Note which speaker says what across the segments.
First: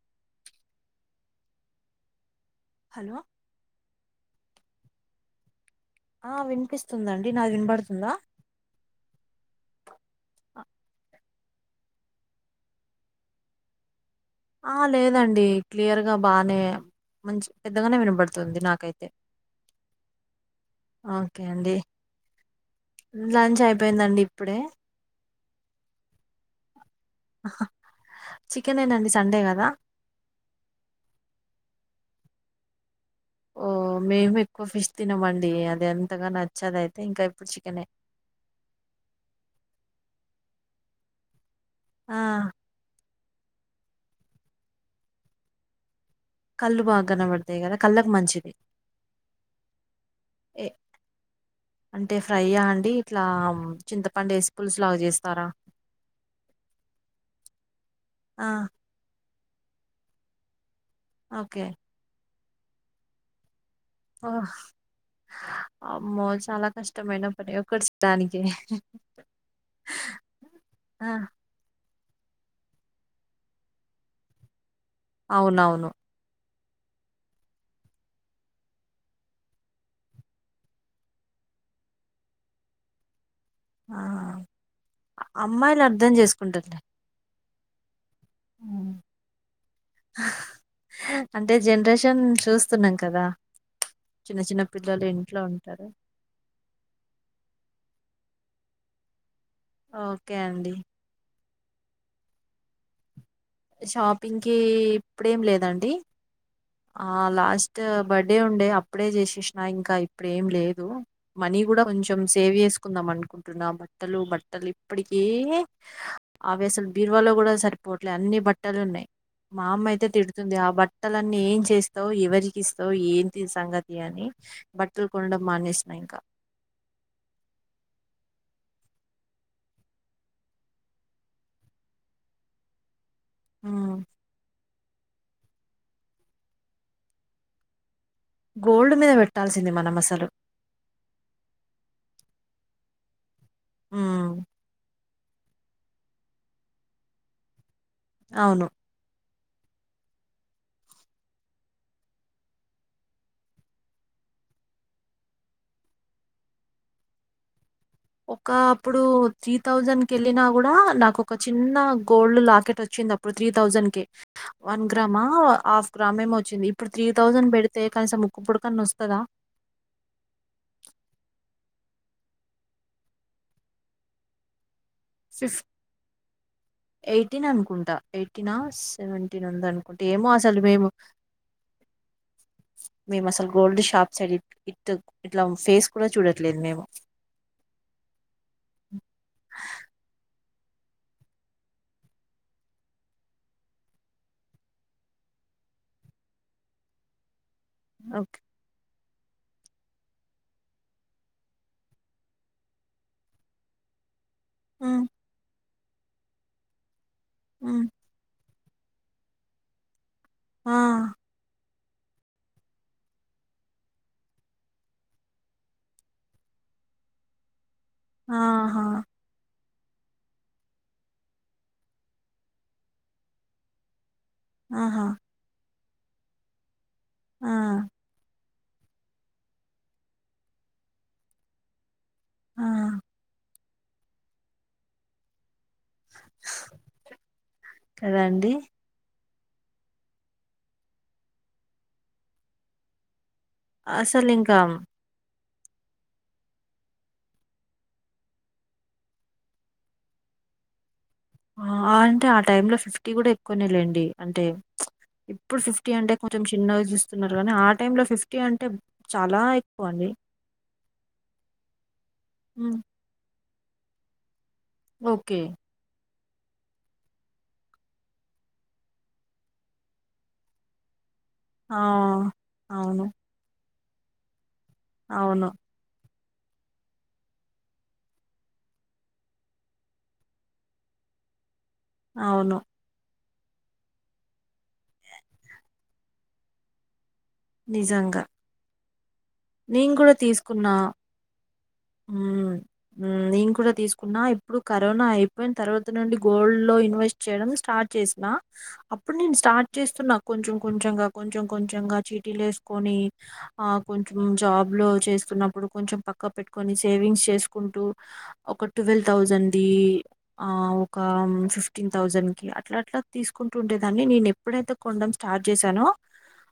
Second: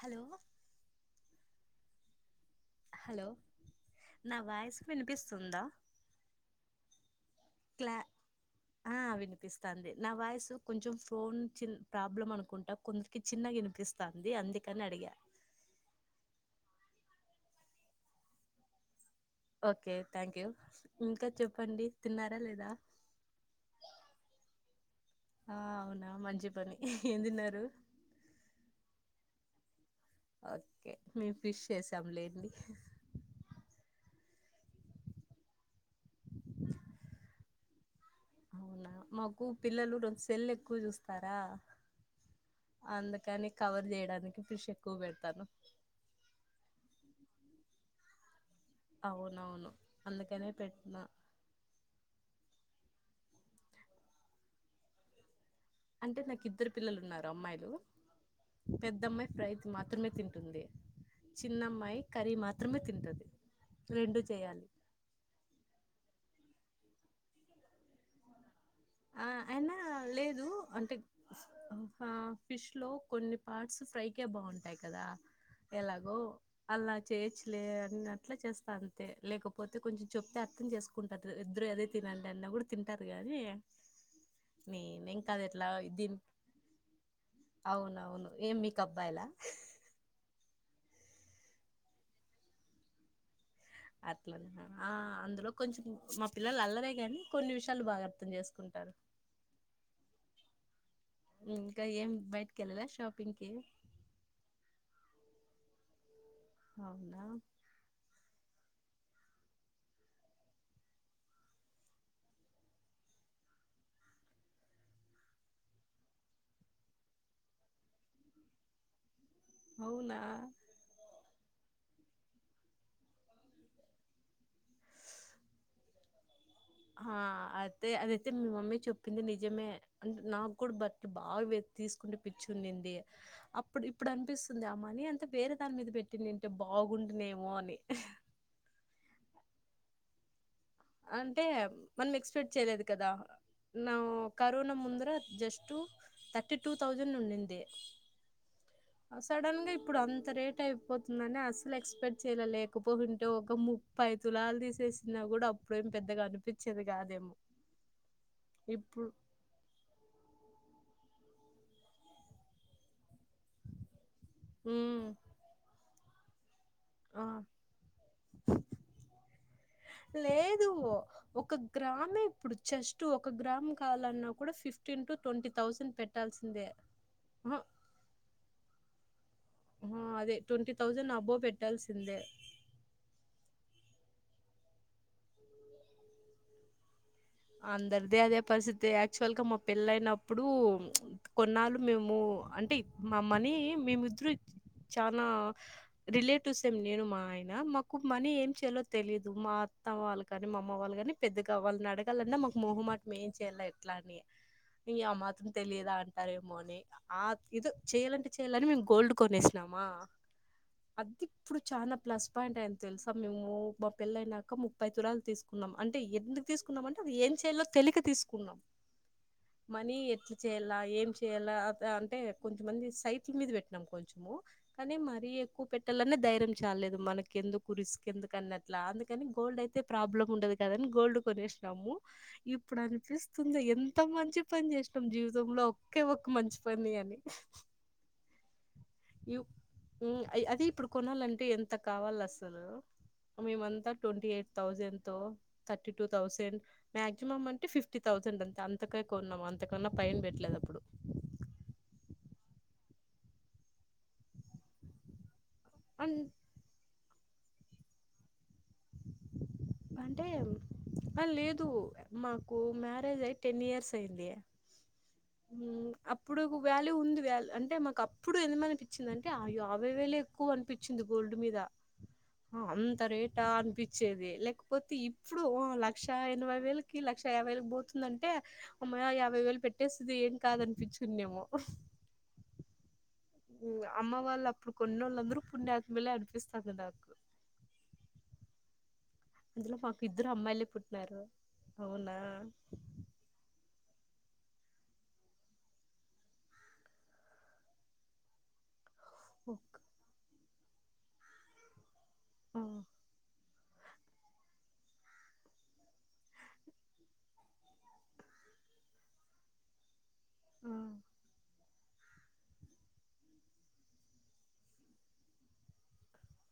Speaker 1: Hello
Speaker 2: hello
Speaker 1: నా voice వినిపిస్తుందా
Speaker 2: ఆ వినిపిస్తుందండి నాది
Speaker 1: క్లా
Speaker 2: వినపడుతుందా
Speaker 1: ఆ వినిపిస్తాంది నా వాయిసు కొంచెం ఫోన్ ప్రాబ్లం అనుకుంటా కొంచం చిన్నగానిపిస్తు
Speaker 2: ఆ లేదండి క్లియర్ గా బాగానే మంచి పెద్దగానే వినబడుతుంది నాకైతే
Speaker 1: ఓకే థ్యాంక్ యూ ఇంకా
Speaker 2: ఓకే అండి
Speaker 1: చెప్పండి తిన్నారా లేదా
Speaker 2: లంచ్ అయిపోయిందండి ఇప్పుడే
Speaker 1: ఆ అవునా మంచి పని ఏం తిన్నారు
Speaker 2: చికెన్ ఏనాండి సండే కదా
Speaker 1: ఓకే మేము ఫిష్ చేసాం లేండి
Speaker 2: ఓ మేము ఎక్కువ ఫిష్ తినమండి అది అంతగా నచ్చద అయితే ఇంకా ఇప్పుడు చికెన్
Speaker 1: అవునా మాకు పిల్లలు రంత సెల్లు ఎక్కువ చూస్తార
Speaker 2: ఆ
Speaker 1: కానీ కవర్ చేయడానికి ఫిష్ ఎక్కువ పెడతాను
Speaker 2: కళ్లు బాగ కనపడతాయి కదా కళ్ళకి మంచిది
Speaker 1: అవునవును అందుకనే
Speaker 2: ఏ
Speaker 1: పెట్టిన
Speaker 2: ఇట్ల చింతపండు వేసి పులుసు లాగ చేస్తారా
Speaker 1: అంటే నాకు ఇద్దరు పిల్లలు ఉన్నారు అమ్మాయిలు
Speaker 2: ఆ
Speaker 1: పెద్దమ్మాయి ఫ్రైస్ మాత్రమే తింటుంది
Speaker 2: ఓకే
Speaker 1: చిన్నమ్మాయి కర్రీ మాత్రమే తింటది రెండు
Speaker 2: ఆ
Speaker 1: చేయాలి
Speaker 2: అమ్మో చాల కష్టమే [unintelligible]
Speaker 1: ఆ అయినా లేదు అంటే
Speaker 2: ఆ
Speaker 1: ఆ ఫిష్ లో కొన్ని పార్ట్స్ ఫ్రై కే బాగుంటాయి్ కదా
Speaker 2: అవునవును
Speaker 1: ఎలాగో అలా చేయొచ్చులే అన్న అట్ల చేస్తా అంతే లేకపోతే కొంచెం చెప్తే అర్థం చేసుకుంటారు ఇద్దరు అదే తినండి అన్న కూడ తింటారు గానీ
Speaker 2: ఆ అమ్మాయిలు అర్థం
Speaker 1: దీని
Speaker 2: చేసుకుంటర్లే
Speaker 1: అవునవును ఏం మీకు అబ్బాయిలా
Speaker 2: అంటే జనరేషన్ చూస్తున్నాం కదా చిన్న
Speaker 1: అట్లనే
Speaker 2: చిన్న
Speaker 1: ఆ
Speaker 2: పిల్లలు ఇంట్లో
Speaker 1: అందులో కొంచెం
Speaker 2: ఉంటారు
Speaker 1: మా పిల్లలు అల్లరే గాని కొన్ని విషయాలు బాగ అర్థం చేసుకుంటారు
Speaker 2: ఓకే అండి
Speaker 1: ఇంకా ఎం బయటికి వెళ్తే [unintelligible]
Speaker 2: షాపింగ్ కి ఇప్పుడేం లేదండి ఆ
Speaker 1: అవునా
Speaker 2: లాస్ట్ బర్డే ఉండే ఆ అప్పుడే చేసేసినా ఇంకా ఇప్పుడేం లేదు మనీ కూడ కొంచెం సేవ్ చేసుకుందాం అనుకుంటున్నా బ బట్టలు బట్టలు ఇప్పటికీ అవి అసలు బీరువాలో కూడ సరిపోవట్లేదు అన్ని బట్టలు ఉన్నాయి మా అమ్మ అయితే
Speaker 1: అవునా
Speaker 2: తిడుతుంది ఆ బట్టలన్నీ చేస్తావు ఎవరికి ఇస్తావు ఏంటి సంగతి అని బట్టలు కొనడం మానేసిన ఇంకా
Speaker 1: ఆ అయితే అదైతే మీ మమ్మీ చెప్పింది నిజమే అంటే నాకు కూడ [unintelligible] తీసుకుండే పిచ్చి వున్నింది అప్పుడు
Speaker 2: ఉమ్.
Speaker 1: ఇప్పుడు అనిపిస్తుంది అ కానీ అంత వేరే దాని మీద పెట్టింనింటే బాగుంనేమో అని
Speaker 2: గోల్డ్ మీద పెట్టాల్సింది మనము అసలు
Speaker 1: అంటే మనం ఎక్స్పెక్ట్ చేయలేదు కదా [unintelligible]
Speaker 2: ఉమ్,
Speaker 1: కరోనా ముందుర జస్ట్ థర్టీ టూ థౌజండ్ ఉండింది
Speaker 2: అవును
Speaker 1: సడన్ గా ఇప్పుడు అంత రేట్ అయిపోతుందని అసలు ఎక్స్పెక్ట్ చేయలే లేకపోతుంటే ఒక ముప్పై తులాలు తీసేసిన కూడ అప్పుడేం పెద్దగా అనిపిచేది కాదేమో
Speaker 2: ఒక అప్పుడు
Speaker 1: ఇప్పుడు
Speaker 2: త్రీ థౌజండ్ కి వెళ్ళిన కూడ నాకు ఒక చిన్న గోల్డ్ లాకెట్ వచ్చింది అప్పుడు త్రీ థౌసండ్ కి వన్
Speaker 1: ఉమ్
Speaker 2: గ్రామా హఫ్ గ్రామేమో వచ్చింది ఇప్పుడు త్రీ
Speaker 1: ఆ
Speaker 2: థౌజండ్ పెడితే కనీసం ముకుప్పుడుకన్నా వస్తదా
Speaker 1: లేదు ఒక గ్రామే ఇప్పుడు జస్ట్ ఒక గ్రామం కాలన్నా కూడా ఫిఫ్ fifteen to twenty
Speaker 2: fif
Speaker 1: thousand పెట్టాల్సిందే
Speaker 2: ఎయిటీన్
Speaker 1: ఆహా
Speaker 2: అనుకుంటా ఎయిటీన సెవె
Speaker 1: ఆ
Speaker 2: [unintelligible] ఏమో
Speaker 1: అదే
Speaker 2: అసలు
Speaker 1: ట్వంటీ
Speaker 2: మేము
Speaker 1: థౌజండ్ అబోవ్ పెట్టాల్సిందే
Speaker 2: మేము అసలు గోల్డ్ షా టార్చర్ చూపి ఇట్ ఇట్లా ఫేస్ కూడా చూడట్లేదు మేము
Speaker 1: అందరిదీ అదే పరిస్థితి యాక్చువల్ గా మా పెళ్లయినప్పుడు కొన్నాళ్ళు మేము అంటే మామనీ మేమిద్దరు చానా రిలేటివ్స్ ఏం లేరు మా ఆయ న మాకు మనీ
Speaker 2: ఓకే
Speaker 1: ఏం చేయాలో తెలిదు మా అత్తవాళ్లు కాని మా అమ్మ వాళ్ళు కాని పెద్దగా వాళ్ళని అడ గాలన్న మాకు మోహమాటం ఏం చేయాల ఎట్లా అని ఇంక
Speaker 2: ఉమ్,
Speaker 1: ఆ మాత్రం తెలిదా అంటారేమో అని ఆ ఏదో
Speaker 2: ఉమ్,
Speaker 1: చెయాలంటే చెయాలని మేము గోల్డ్ కొనేసినామా
Speaker 2: ఆ
Speaker 1: అది ఇప్పుడు చానా ప్లస్ పాయింట్ అయింది తెలుసా మేము మా పెళ్లేయినాక ముప్పై తులాలు తీసుకున్నాం అంటే ఎందుకు తీసు కున్నామంటే అది ఏం చేయాలో తెలిక తీసుకున్నాం
Speaker 2: ఆహా
Speaker 1: మనీ ఎట్లా చేయాలా ఏం చేయ్యాలా అది అంటే కొంతమంది సైట్ల మీద పెట్టినాం కొం చెం కానీ
Speaker 2: ఆహా
Speaker 1: మరీ ఎక్కువ పెట్టాలన్నా ధైర్యం చాల్లేదు మనకి
Speaker 2: ఆ
Speaker 1: ఎందుకు రిస్క్ ఎందుకన్నా ఇట్లా అందుకని గోల్డ్ అయితే ప్రాబ్లం ఉండదు కదాని గోల్డ్ కొనేసినాము
Speaker 2: ఆ
Speaker 1: ఇప్పుడు అనిపిస్తుంది ఎంత మంచి పని చేసినాం జీవితంలో ఒకే ఒక్క మంచిపని అని
Speaker 2: కదా అండి
Speaker 1: యు మ్ అదె ఇప్పుడు కొనాలంటే ఎంత కావాలసలు మేమంతా ట్వంటీ
Speaker 2: అసలు
Speaker 1: ఎయిట్
Speaker 2: ఇంకా
Speaker 1: థౌసండ్ తో థర్టీ టూ థౌసండ్ మాక్సిమం అంటే ఫిఫ్టీ థౌజండ్ అంతే అంతకే కొన్నాం అంతకన్నా పైన పెట్టలేదు ఎప్పుడు
Speaker 2: ఆ అంటే ఆ టైమ్ లో ఫిఫ్టీ కూడా ఎక్కువనే లేండి అంటే ఇప్పుడు ఫిఫ్టీ అంటే
Speaker 1: అన్
Speaker 2: కొంచెం చిన్నగా చూస్తున్నారు గాని ఆ టైమ్ లో ఫిఫ్టీ అం
Speaker 1: అంటే అ లేదు మాకు
Speaker 2: ఉమ్,
Speaker 1: మ్యారేజ్ అయి టెన్ ఇయర్స్ అయింది
Speaker 2: ఓకే
Speaker 1: ఇప్పుడు వ్యాల్యూ ఉంది వ్య అంటే మాకు అప్పుడు ఎందుమనిపిచింది అంటే ఆయాభై వేలే ఎక్కువ అనిపిచింది గోల్డ్ మీద
Speaker 2: ఆ
Speaker 1: అంత
Speaker 2: అవును
Speaker 1: రేటా అనిపిచ్చేది లేకపోతే ఇప్పుడు
Speaker 2: అవును
Speaker 1: ఆ లక్ష క్ష ఎనభై వేలకి లక్ష యాభై వేలకి బోతుందంటే అంటే అమ్మయ్య యాభై వేలు పెట్టేస్తుది ఏం కాదనిపిచ్చును నేమో
Speaker 2: అవును
Speaker 1: అమ్మ వాళ్ళు అప్పుడు కొన్నోళ్లు అందరూ పుణ్యాత్మేలే అనిపిస్తాది నాకు
Speaker 2: నిజంగా
Speaker 1: అందులో
Speaker 2: నేను
Speaker 1: మాకు
Speaker 2: కూడా
Speaker 1: ఇద్దరు అమ్మాయిలే
Speaker 2: తీసుకున్నా
Speaker 1: పుట్టిన్నారు
Speaker 2: హ్మ్ హ్మ్ నేను కూడా తీసు కున్నా ఇప్పుడు కరోనా అయిపోయిన తర్వాత నుండి గోల్డ్‌లో ఇన్వెస్ట్ చేయడం స్టార్ట్ చేసిన అప్ ప్పుడు నేను స్టార్ట్
Speaker 1: ఓక్
Speaker 2: చేస్తున్నా కొంచెం కొంచంగా కొంచెం కొంచెంగా చీటీలు
Speaker 1: ఆ!
Speaker 2: ఏసుకొని ఆ కొంచెం జాబ్‌లో చేస్తున్నప్పుడు కొంచెం పక్క పెట్టుకొని సేవింగ్స్ చేసుకుంటూ ఒక టువల్ థౌసండ్‌ది ఆ ఒక ఫిఫ్ ఫ్టీన్ థౌసండ్ కి అట్లా అట్లా తీసుకుంటు ఉండేదాన్ని నేను ఎప్పుడైతే కొనడం స్టార్ట్ చేసానో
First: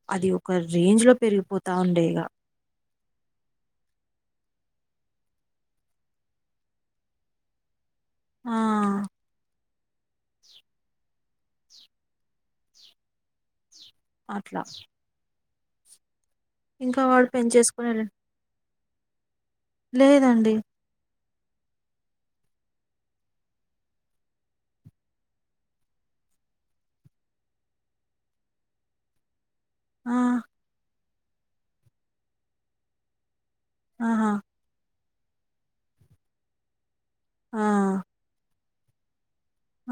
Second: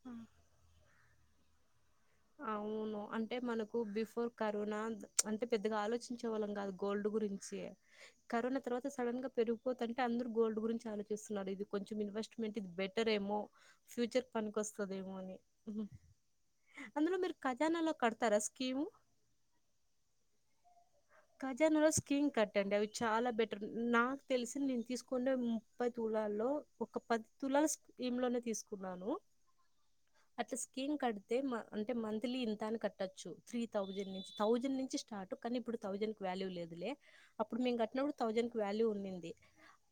Speaker 1: ఆ!
Speaker 2: అది ఒక రేంజ్ లో పెరిగిపోతా ఉండే ఇగ.
Speaker 1: అవును అంటే మనకు బిఫోర్ కరోనా అంత్ అంటే పెద్దగా ఆలోచించే వాళ్ళం కాదు గోల్డ్ గురించి కరోనా తర్వాత
Speaker 2: ఆ!
Speaker 1: సడన్‌గా పెరుగు పోతాంటే అందరూ గోల్డ్ గురించి ఆలోచిస్తున్నారు ఇది కొంచెం ఇన్వెస్ట్మెంట్ ఇది బెటర్ ఏమో ఫ్యూచర్కీ
Speaker 2: అట్లా.
Speaker 1: పనికొస్తదేమో అని
Speaker 2: ఇంకా
Speaker 1: అందులో
Speaker 2: వాడు
Speaker 1: మీరు ఖజానాలో
Speaker 2: పెంచేసుకొనేన
Speaker 1: కడతారా స్కీము
Speaker 2: లేదండి
Speaker 1: ఖజానాలో స్కీం కట్టండి అవి చాలా బెటర్ నాకు తెలిసి నేను తీసుకుండే ముప్పై తులాల్లో ఒక పది తులాస్ స్కీం లోనే తీసుకున్నాను
Speaker 2: ఆ
Speaker 1: అట్లా స్కీమ్ కడితే మ అంటే మంత్లీ ఇంత అని కట్టొచ్చు త్రీ థౌజండ్
Speaker 2: ఆహా!
Speaker 1: నుంచి థౌజండ్ నుంచి స్టార్ట్ కానీ ఇప్పుడు థౌజండ్‌కి వాల్యూ లేదులే
Speaker 2: ఆ!
Speaker 1: అప్పుడు మేము కట్టినప్పుడు థౌజండ్‌కి వాల్యూ ఉన్నింది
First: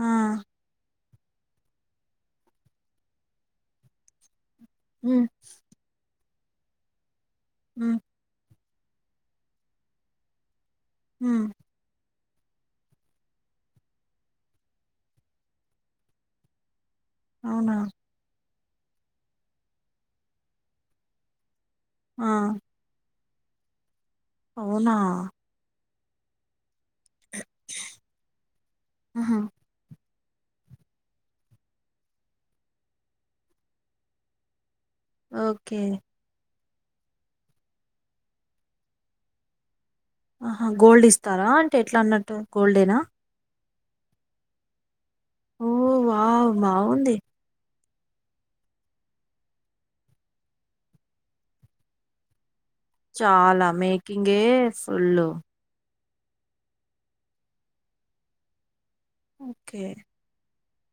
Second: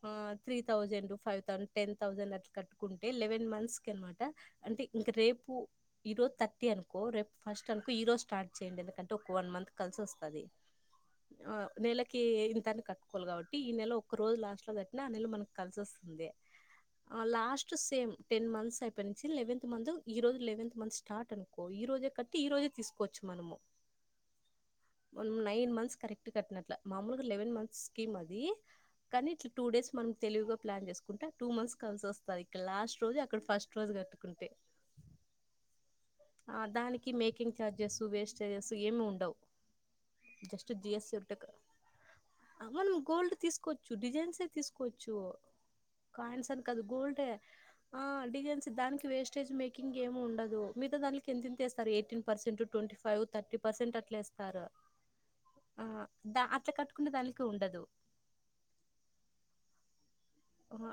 Speaker 1: ఆ three thousand five thousand ten thousand అట్లా కట్టుకుంటే లేవెన్ మంత్‌కి అనమాట అంటే ఇంక
Speaker 2: హ్మ్.
Speaker 1: రేపు ఈరోజు థర్టీ అనుకో రేపు ఫస్ట్ అనుకో
Speaker 2: హ్మ్.
Speaker 1: ఈరోజ్ స్టార్ట్ చేయండి ఎందుకంటే ఒక వన్ మంత్ కలిసి వస్తాది
Speaker 2: హ్మ్.
Speaker 1: ఆ నెల ఇంతాన్ని కట్టుకోవాలి కాబట్టి ఈ నెల ఒక్క రోజు లాస్ట్ లో కట్టిన ఆ నెల మనకు కలిసి వస్తుంది ఆ లాస్ట్
Speaker 2: అవునా!
Speaker 1: సేమ్ టెన్ మంత్స్ అయిపోయి నుంచి లెవెంత్ మంత్ ఈ రోజు లెవెంత్ మంత్ స్టార్ట్ అను ఈ రోజే
Speaker 2: ఆ!
Speaker 1: కట్టి ఈ రోజే తీసుకోవచ్చు మనము
Speaker 2: అవునా!
Speaker 1: మన నైన్ మంత్స్ కరెక్ట్ కట్టిన అట్ల మామూలుగా లెవెన్ మంత్స్ స్కీమ్ అది కానీ
Speaker 2: ఆహా!
Speaker 1: ఇట్లా టూ డేస్ మనం తెలివిగా ప్లాన్ చేసుకుంటే టూ మంత్స్ కలిసి వస్తంది ఇక్కడ లాస్ట్ రోజు అక్కడ ఫస్ట్ రోజు కట్టుకుంటే
Speaker 2: ఓకే
Speaker 1: దానికి మేకింగ్ ఛార్జెస్ వేస్టేజెస్ ఏమి ఉండవు
Speaker 2: ఆహా
Speaker 1: జస్ట్
Speaker 2: గోల్డ్
Speaker 1: జిఎస్టి ఉంటే
Speaker 2: ఇస్తారా అంటే ఎట్లా అన్నట్టు గోల్డేనా
Speaker 1: డిజైన్స్ ఏ తీసుకోవచ్చు
Speaker 2: ఓహ్!
Speaker 1: Coins
Speaker 2: wow!
Speaker 1: అని కాదు
Speaker 2: బావుంది.
Speaker 1: గోల్డ్ ఆ డిజైన్స్ దానికి వేస్టేజ్ మేకింగ్ ఏమి ఉండదు మిగతా దానికి ఎంతెంతస్తారు eighteen percent twenty five thirty
Speaker 2: చాలా
Speaker 1: పర్సెంట్ అట్లా
Speaker 2: మేకింగే
Speaker 1: వేస్తారు
Speaker 2: ఫుల్
Speaker 1: ఆ అట్లా కట్కుంట దానికి ఉండదు
Speaker 2: ఓకే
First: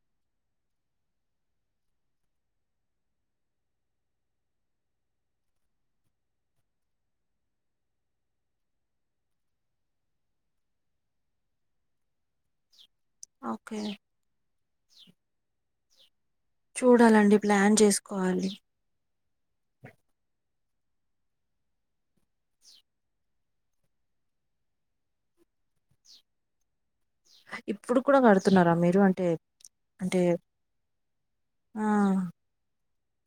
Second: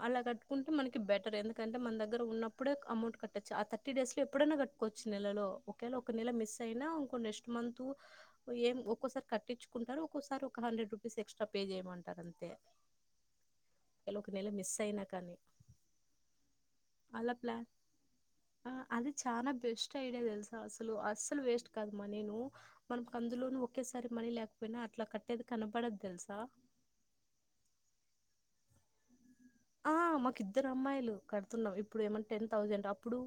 Speaker 1: అలా కట్టుకుంటే మనకి బెటర్ ఎందుకంటే మన దగ్గర ఉన్నప్పుడే అమౌంట్ కట్టచ్చు ఆ థర్టీ డేస్ లో ఎప్పుడైనా ఎప్పుడన్నా కట్టుకోవచ్చు నెలలో ఒకవేళ ఒక నెల మిస్సయిన నెక్స్ట్ మంత్ ఒక్కోసారి కట్టకపో కట్టిపిచ్చుకుంటారు ఒకోసారి ఒక హండ్రెడ్ రూపీస్ ఎక్స్ట్రా పే చేయమంటారు అంతే
Speaker 2: ఓకే
Speaker 1: ఇలా ఒక నెల మిస్ అయినా కానీ
Speaker 2: చూడాలండి ప్లాన్ చేసుకోవాలి
Speaker 1: ఆ అది చాలా బెస్ట్ ఐడియా తెలుసా అసలు, అసలు వేస్ట్ కాదు మనీ ను మనకు అందులోను ఒకేసారి మనీ లేకపోయినా అట్లా కట్టేది కనపడదు తెలుసా
Speaker 2: ఇప్పుడు కూడా కడుతున్నారా మీరు అంటే
Speaker 1: ఆ
Speaker 2: అంటే
Speaker 1: మాకు ఇద్దరు అమ్మాయిలు కడుతున్నాం
Speaker 2: ఆ!
Speaker 1: ఇప్పుడు ఏమన్నా టెన్ థౌజండ్ ఇప్పుడు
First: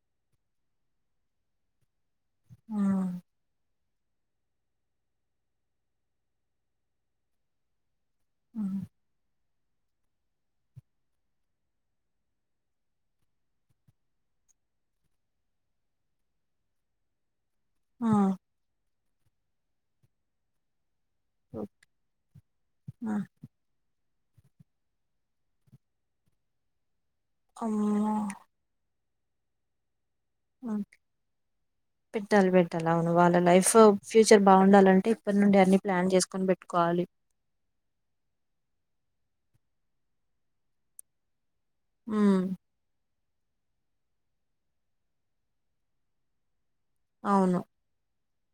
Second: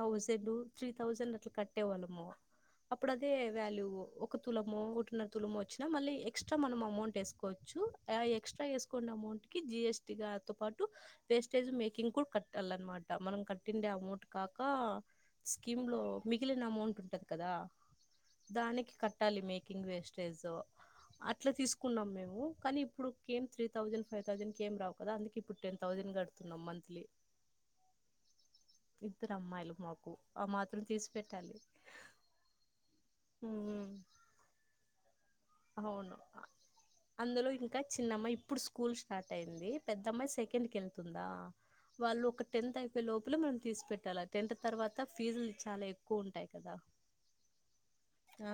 Speaker 1: థౌజండ్ త్రీ థౌసండ్ అట్లా కట్టేవాళ్ళము
Speaker 2: ఆ!
Speaker 1: అప్పుడు అదే వాల్యూ ఒక తులమో ఒకటిన్నర తులమో వచ్చినా మళ్ళీ ఎక్స్ట్రా మనం అమౌంట్ వేసుకోవచ్చు
Speaker 2: ఆ!
Speaker 1: ఎక్స్ట్రా వేసుకోన్న అమౌంట్ కి జిఎస్టి తో పాటు వేస్టేజ్ మేకింగ్ కూడా కట్టాలనమాట మనం కట్టిండే అమౌంట్ కాక స్కీమ్ లో మిగిలిన అమౌంట్ ఉంటది కదా
Speaker 2: ఆ!
Speaker 1: దానికి కట్టాలి మేకింగ్ వేస్టేజో అట్లా
Speaker 2: ఓహ్!
Speaker 1: తీసుకున్నాం మేము కానీ ఇప్పుడు
Speaker 2: ఆ!
Speaker 1: ఏం త్రీ థౌజండ్ ఫైవ్ థౌజండ్ క ఏం రావు కదా అందుకే ఇప్పు ఇప్పుడు టెన్ థౌసండ్ కడుతున్నాం మంత్లీ
Speaker 2: అమ్మో
Speaker 1: ఇద్దరు అమ్మాయిలు మాకు ఆ మాత్రం తీసి పెట్టాలి
Speaker 2: పెట్టాలి పెట్టాలి అవును వాళ్ళ లైఫ్ ఫ్యూచర్ బాగుండాలంటే ఇప్పటి నుండి అన్నన్ని ప్లాన్
Speaker 1: అవును
Speaker 2: చేసుకొని పెట్టుకోవాలి
Speaker 1: అందులో ఇంకా చిన్నమ్మాయి ఇప్పుడు స్కూల్ స్టార్ట్ అయింది పెద్దమ్మాయి సెకండ్ కి వెళ్తుందా వాళ్లు
Speaker 2: ఉమ్
Speaker 1: ఒక టెన్త్ అయిపోయేలోపు ఇప్పులు మనం తీసి పెట్టాలి టెన్త్ తర్వాత ఫీజులు చాలా ఎక్కువ ఉంటాయి
Speaker 2: అవును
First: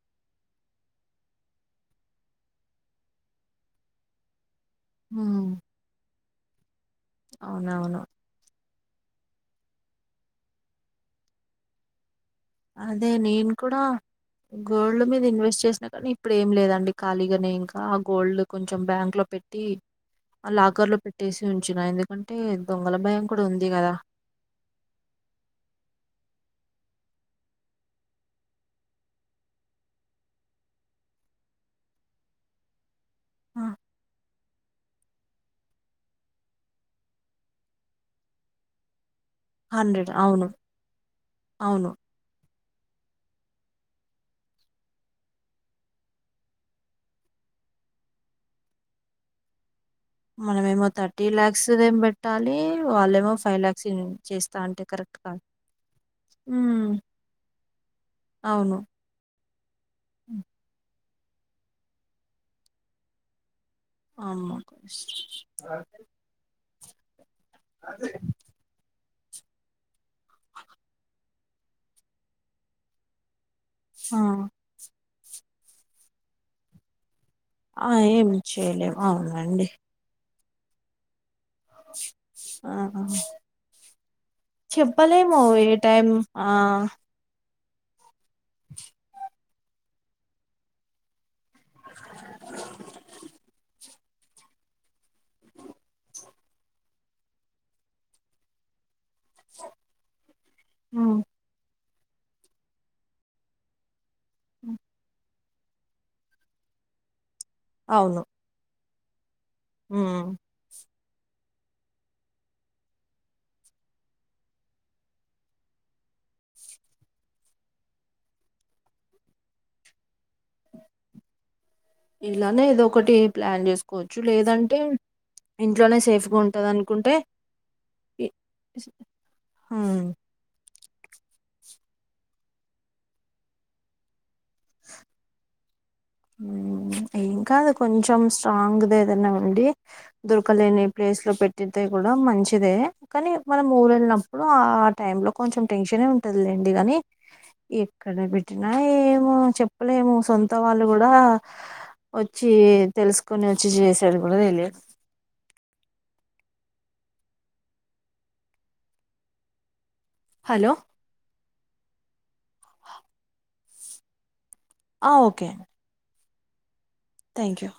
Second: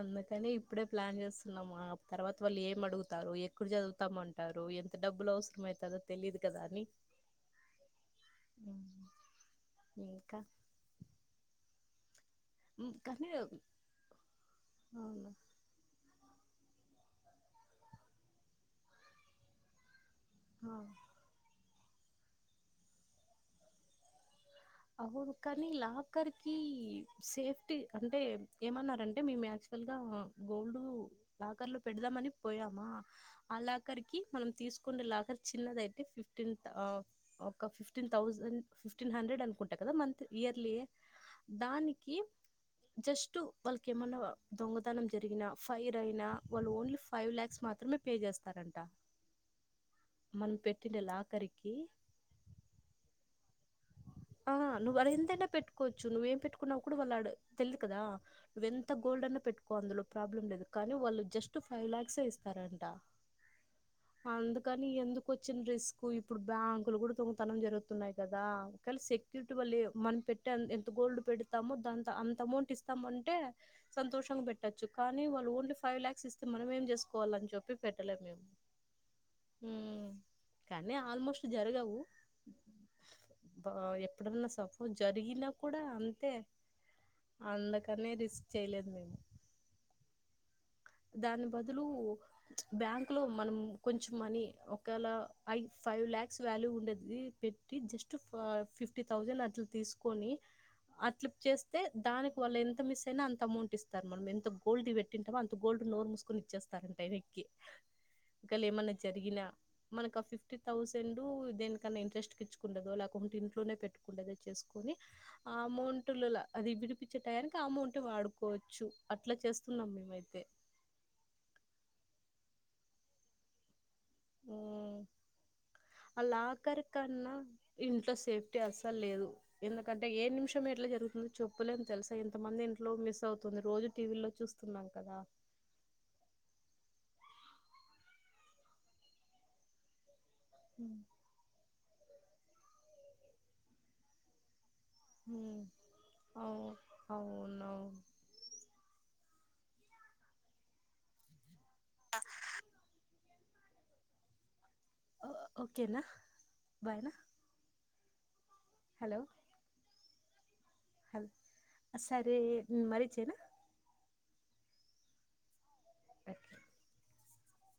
Speaker 1: అందుకని ఇప్పుడే ప్లాన్ చేస్తున్నాము ఆ తర్వాత వాళ్ళు ఏం అడుగుతారు ఎక్కడ చదువుతామ అంట రు ఎంత డబ్బులు
Speaker 2: ఉమ్
Speaker 1: అవసరం అయితదో తెలియదు కదా అని
Speaker 2: అవునవును
Speaker 1: ఇంకా
Speaker 2: అదే
Speaker 1: కానీ
Speaker 2: నేను కూడా గోల్డ్ మీద
Speaker 1: అవును
Speaker 2: ఇన్వెస్ట్ చేసినా కానీ ఇప్పుడు ఏం లేదండి ఖాళీగానే ఇంకా గోల్డ్ కొంచెం బ్యాంక్ లో పెట్టి ఆ లాకర్ లో పెట్టేసి ఉంచి న ఎందుకంటే దొంగల భయం కూడా ఉంది కదా
Speaker 1: అవును కానీ లాకర్ కి సేఫ్టీ అంటే ఏమన్నారంటే మీ మ్యాచ్ అసలుగా గోల్డ్ లాకర్ లో పెడదామని పోయామా అ లాకరికి మనం తీసుకు లాగా చిన్నదియితే ఫిఫ్టీన్ ఒక ఫిఫ్టీన్ తౌసండ్ ఫిఫ్టీన్ హండ్రెడ్ టా కదా
Speaker 2: హండ్రెడ్
Speaker 1: మంత్
Speaker 2: అవును
Speaker 1: ఇయర్లీ
Speaker 2: అవును
Speaker 1: దానికి జస్ట్ వాళ్ళకి ఏమన్నా దొంగతనం జరిగినా ఫైర్ అయినా వాళ్ళు ఓన్లీ ఫైవ్ లాక్స్ మాత్రం మాత్రమే పే చేస్తారంట
Speaker 2: [inaudible]
Speaker 1: మనం
Speaker 2: మనమ ఏమో
Speaker 1: పెట్టిన
Speaker 2: థర్టీ ల్యాక్స్
Speaker 1: లాకరికి
Speaker 2: ఏమి పెట్టాలి వాళ్ళ ఏమో ఫైవ్ ల్యాక్స్
Speaker 1: ఆ
Speaker 2: చేస్తా అంటే
Speaker 1: నువ్ వాలు
Speaker 2: కరెక్ట్ కాదు
Speaker 1: ఎంతైనా పెట్టుకోవచ్చు నువ్వేం పెట్టుకున్నా కూడా
Speaker 2: ఉమ్
Speaker 1: వాళ్ళు తెలిదు కదా నువ్వు
Speaker 2: అవును
Speaker 1: ఎంత గోల్డన పెట్టుకో అందులో ప్రాబ్లం లేదు కానీ వాళ్ళు జస్ట్ ఫైవ్ లాక్స్ ఇస్తారంట అందుకని ఎందుకు వచ్చిన
Speaker 2: అమ్మ
Speaker 1: రిస్క్ ఇప్పుడు బ్యాంకులు కూడా దొంగతనం జరుగుతున్నాయి కదా సెక్యూరిటీ వాళ్ళ మన పెటి ఎంత గోల్డ్ పెడతామో దాంత అంత అమౌంట్ ఇస్తాము అంటే
Speaker 2: ఆ
Speaker 1: సంతోషంగా పెట్టచ్చు కానీ వాళ్ళు ఓన్లీ ఫైవ్ ల్యాక్స్ ఇస్తే మనం ఏం చేస్తాం
Speaker 2: ఆ ఏమి చేయలేము అవునండి
Speaker 1: ఉమ్. కానీ ఆల్మోస్ట్
Speaker 2: ఆహ
Speaker 1: బ ఎప్పుడన్నా సఫర్ జరిగినా
Speaker 2: ఏ
Speaker 1: కూడా
Speaker 2: టైం
Speaker 1: అంతే
Speaker 2: ఆ
Speaker 1: అందుకనే రీ స్క్ చేయలేదు నేను దాని బదులు బ్యాంక్ లో మనం కొంచెం మనీ ఒకవేళ ఐ ఫైవ్ ల్యాక్స్ వాల్యూ ఉండది పెట్టి జస్ట్ ఫిఫ్ టి థౌసండ్ అట్లా తీసుకొని
Speaker 2: ఉమ్
Speaker 1: అట్లా చేస్తే దానికి వాలు ఎంత మిస్ అయినా అంత అమౌంట్ ఇస్త మనం ఎంత గోల్డ్ పెట్టింటమో అంత గోల్డ్ నోరుముసుకునిచ్చేస్తారంట
Speaker 2: అవును
Speaker 1: ఒకవేళ ఏమన్నా జరిగినా మనకు ఆ
Speaker 2: ఉమ్
Speaker 1: ఫిఫ్టీ థౌసండ్ డు దేనికన్నా ఇంట్రెస్ట్ కు ఇచుకుంటాదొ లేకుంటే ఇంట్లోనే పెట్టుకుంటాదొ చేసుకొని ఆ అమౌంట్ వంటలలా అది విడిపించే టయానికి ఆ అమౌంటే వాడుకోవచ్చు అట్లా చేస్తున్నాం మేమైతే
Speaker 2: ఇలానే ఏదో ఒకటి ప్లాన్ చేసుకోవచ్చు లేదంటే ఇంట్లోనే
Speaker 1: అ
Speaker 2: సేఫ్గా ఉంటది
Speaker 1: లాకర్
Speaker 2: అనుకుంటే
Speaker 1: కన్నా ఇంట్లో
Speaker 2: ఇ
Speaker 1: సేఫ్టీ అసలు లేదు
Speaker 2: ఉమ్
Speaker 1: ఎందుకంటే ఏ నిమిషం ఎట్లా చెప్పులేము తెలుసా ఇంత మంది ఇంట్లో మిస్ అవుతుంది రోజు టీవీ లో చూస్తున్నాం కదా
Speaker 2: ఏం కాదు కొంచెం స్ట్రాంగ్ ది ఏదన్న ఉండి దొరకలేని
Speaker 1: ఉమ్.
Speaker 2: ప్లేస్ లో పెట్టితే కూడా మంచిదే కానీ మనం ఊరు వెళ్ళినప్పుడు ఆ టైమ్ లో కొంచెం టెన్షన్ ఉంటంది
Speaker 1: అవు
Speaker 2: లెండి కానీ
Speaker 1: అవునవును
Speaker 2: ఎక్కడ పెట్టినా ఏమో చెప్పలేము సొంత వాళ్ళు కూడా వచ్చి తెలుసుకో న్ని వచ్చి చేసేది కూడా తెలిదు
Speaker 1: ఓకేనా బాయ్నా హలో
Speaker 2: హలో
Speaker 1: హల్ సరే మరి చెయనా
Speaker 2: ఆ ఓకే
Speaker 1: [unintelligible]
Speaker 2: థ్యాంక్ యూ